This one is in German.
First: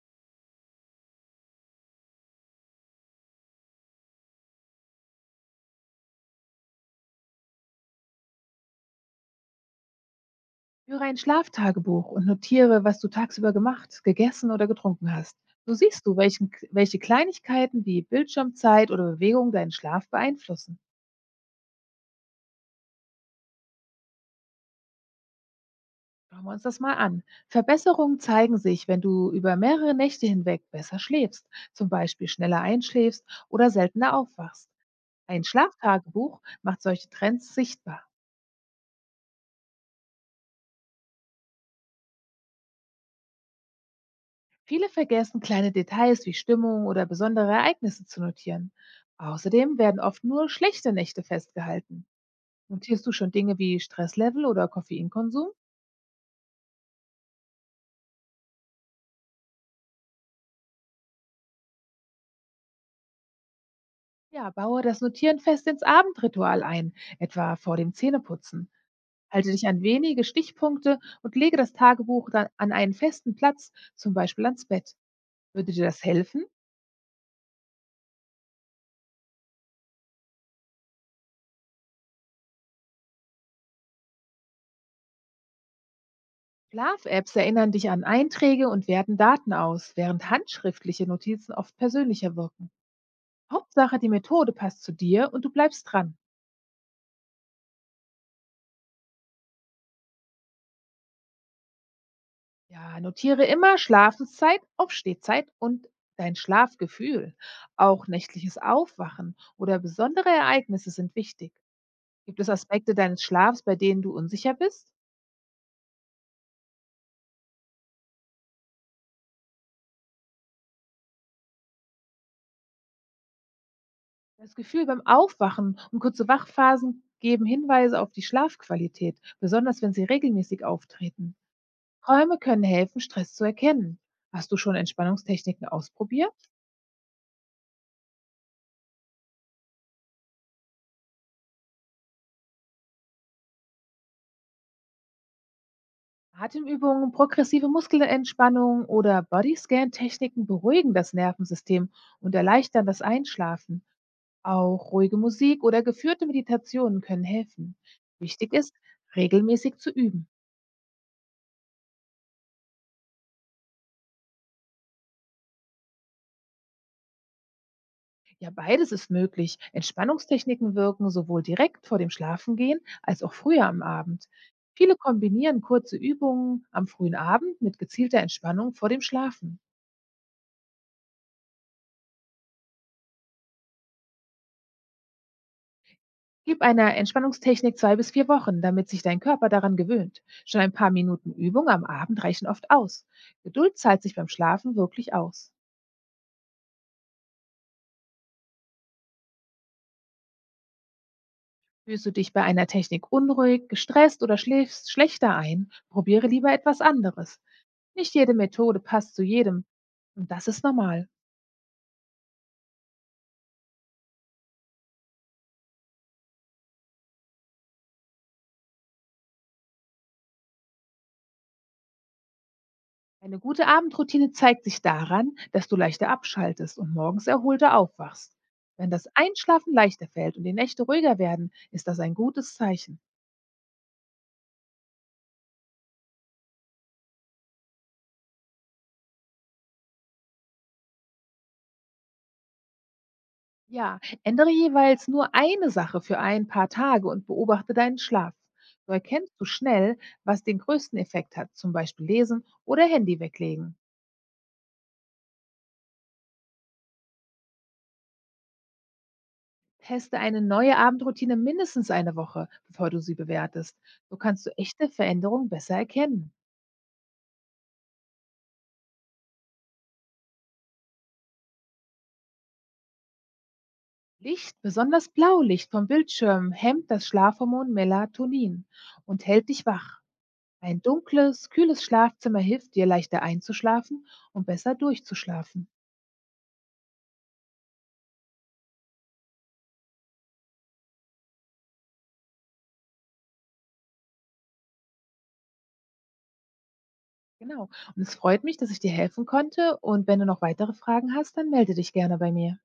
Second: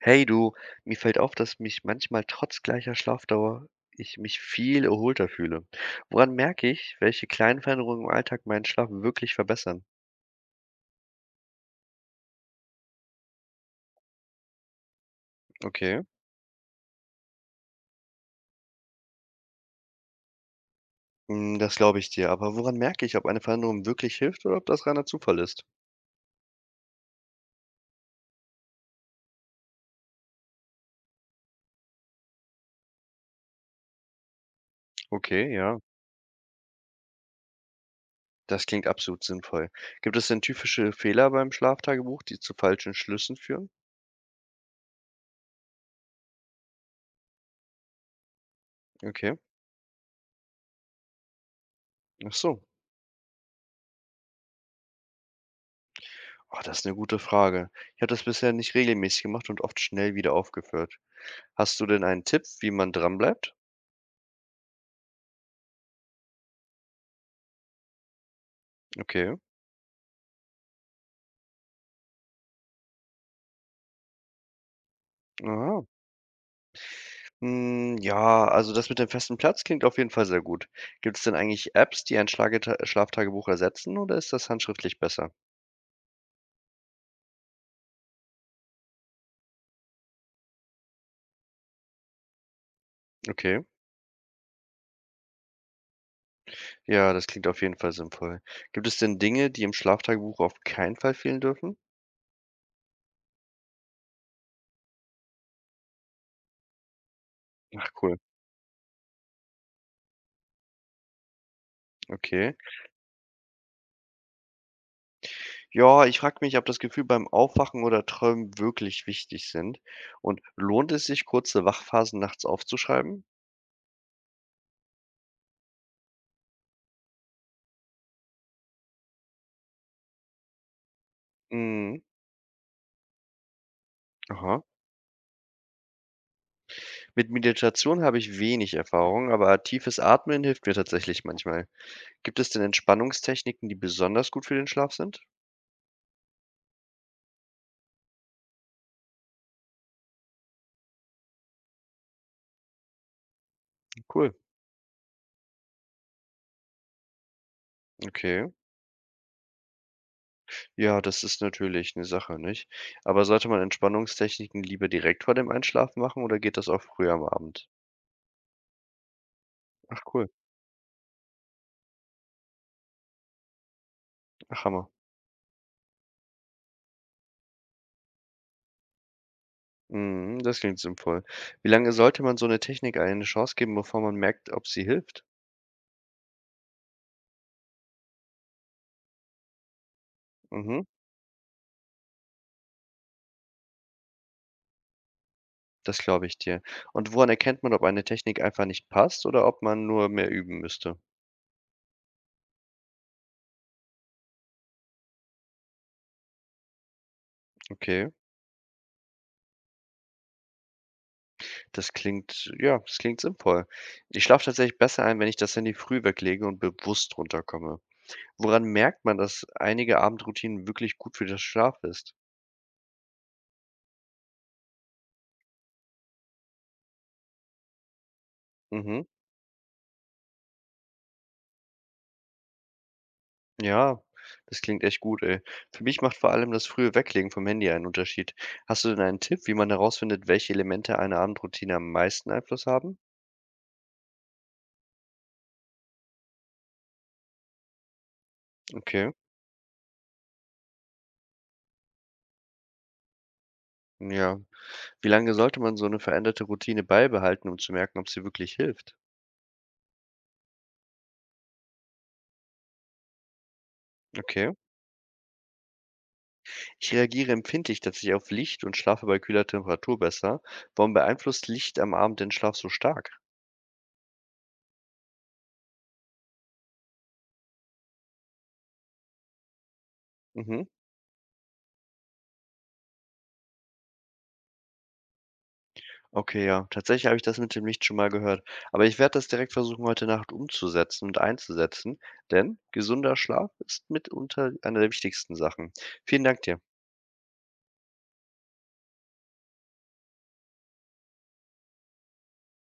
Hey du, mir fällt auf, dass mich manchmal trotz gleicher Schlafdauer ich mich viel erholter fühle. Woran merke ich, welche kleinen Veränderungen im Alltag meinen Schlaf wirklich verbessern? Führe ein Schlaftagebuch und notiere, was du tagsüber gemacht, gegessen oder getrunken hast. So Okay, siehst du, welche Kleinigkeiten wie Bildschirmzeit oder Bewegung deinen Schlaf beeinflussen. Das glaube ich dir. Aber woran merke ich, ob eine Veränderung wirklich hilft oder ob das reiner Zufall ist? Schauen wir uns das mal an. Verbesserungen zeigen sich, wenn du über mehrere Nächte hinweg besser schläfst, zum Beispiel schneller einschläfst oder seltener aufwachst. Ein Okay, ja, Schlaftagebuch macht solche Trends sichtbar. das klingt absolut sinnvoll. Gibt es denn typische Fehler beim Schlaftagebuch, die zu falschen Schlüssen führen? Viele vergessen, kleine Details wie Stimmung oder besondere Ereignisse zu notieren. Okay, Außerdem werden oft nur schlechte Nächte festgehalten. ach so. Notierst du schon Dinge wie Stresslevel oder Koffeinkonsum? Oh, das ist eine gute Frage. Ich habe das bisher nicht regelmäßig gemacht und oft schnell wieder aufgehört. Hast du denn einen Tipp, wie man dranbleibt? Ja, baue das Notieren fest ins Abendritual ein, etwa vor dem Zähneputzen. Okay, Halte dich an wenige Stichpunkte und lege das Tagebuch dann an einen festen Platz, zum Beispiel ans Bett. Würde dir aha. das helfen? Ja, also das mit dem festen Platz klingt auf jeden Fall sehr gut. Gibt es denn eigentlich Apps, die ein Schlageta Schlaftagebuch ersetzen oder ist das handschriftlich besser? Schlaf-Apps erinnern dich an Einträge und werten Daten aus, während handschriftliche Notizen oft persönlicher wirken. Okay, Hauptsache, die Methode passt zu dir und du bleibst dran. ja, das klingt auf jeden Fall sinnvoll. Gibt es denn Dinge, die im Schlaftagebuch auf keinen Fall fehlen dürfen? Ja, notiere immer Schlafenszeit, Aufstehzeit und dein Schlafgefühl. Ach Auch cool, nächtliches Aufwachen oder besondere Ereignisse sind wichtig. Gibt es okay. Aspekte deines Schlafs, bei denen du unsicher bist? Ja, ich frage mich, ob das Gefühl beim Aufwachen oder Träumen wirklich wichtig sind. Und lohnt es sich, kurze Wachphasen nachts aufzuschreiben? Das Gefühl beim Aufwachen und kurze Wachphasen geben Hinweise auf die Schlafqualität, besonders wenn sie regelmäßig auftreten. Mhm. Träume können helfen, Stress zu erkennen. Hast du Aha. schon Entspannungstechniken ausprobiert? Mit Meditation habe ich wenig Erfahrung, aber tiefes Atmen hilft mir tatsächlich manchmal. Gibt es denn Entspannungstechniken, die besonders gut für den Schlaf sind? Atemübungen, progressive Muskelentspannung oder Bodyscan-Techniken beruhigen das Nervensystem und erleichtern das Einschlafen. Cool, Auch ruhige Musik oder geführte Meditationen können helfen. okay. Wichtig ist, regelmäßig zu üben. Ja, das ist natürlich eine Sache, nicht? Aber sollte man Entspannungstechniken lieber direkt vor dem Einschlafen machen oder geht das auch früher am Abend? Ja, beides ist möglich. Ach cool, Entspannungstechniken wirken sowohl direkt vor dem Schlafengehen als auch früher am Abend. ach Hammer. Viele kombinieren kurze Übungen am frühen Abend mit gezielter Entspannung vor dem Schlafen. Mhm, das klingt sinnvoll. Wie lange sollte man so eine Technik eine Chance geben, bevor man merkt, ob sie hilft? Gib einer Entspannungstechnik 2 bis 4 Wochen, damit sich dein Körper daran gewöhnt. Schon ein Mhm, paar Minuten Übung am Abend reichen oft aus. Geduld zahlt sich beim Schlafen wirklich aus. das glaube ich dir. Und woran erkennt man, ob eine Technik einfach nicht passt oder ob man nur mehr üben müsste? Fühlst du dich bei einer Technik unruhig, gestresst oder schläfst schlechter ein, probiere lieber etwas anderes. Okay. Nicht jede Methode passt zu jedem. Und das ist normal. Das klingt ja, das klingt sinnvoll. Ich schlafe tatsächlich besser ein, wenn ich das Handy früh weglege und bewusst runterkomme. Woran merkt man, dass einige Abendroutinen wirklich gut für das Schlaf ist? Eine gute Abendroutine zeigt sich daran, dass du leichter abschaltest und morgens erholter aufwachst. Wenn Mhm. das Einschlafen leichter fällt und die Nächte ruhiger werden, ist das ein gutes Zeichen. Ja, das klingt echt gut, ey. Für mich macht vor allem das frühe Weglegen vom Handy einen Unterschied. Hast du denn einen Tipp, wie man herausfindet, welche Elemente einer Abendroutine am meisten Einfluss haben? Ja, ändere jeweils nur eine Sache für ein paar Tage und beobachte deinen Schlaf. So Okay. erkennst du schnell, was den größten Effekt hat, zum Beispiel Lesen oder Handy weglegen. Ja. Wie lange sollte man so eine veränderte Routine beibehalten, um zu merken, ob sie wirklich hilft? Teste eine neue Abendroutine mindestens eine Woche, bevor du sie bewertest. So kannst Okay. du echte Veränderungen besser erkennen. Ich reagiere empfindlich tatsächlich auf Licht und schlafe bei kühler Temperatur besser. Warum beeinflusst Licht am Abend den Schlaf so stark? Licht, besonders Blaulicht vom Bildschirm, hemmt das Schlafhormon Melatonin und hält dich wach. Mhm. Ein dunkles, kühles Schlafzimmer hilft dir leichter einzuschlafen und besser durchzuschlafen. Okay, ja. Tatsächlich habe ich das mit dem Licht schon mal gehört. Aber ich werde das direkt versuchen, heute Nacht umzusetzen und einzusetzen, denn gesunder Schlaf ist mitunter eine der wichtigsten Sachen. Vielen Dank dir. Genau. Und es freut mich, dass ich dir helfen konnte. Und wenn du noch weitere Fragen hast, dann melde dich gerne bei mir.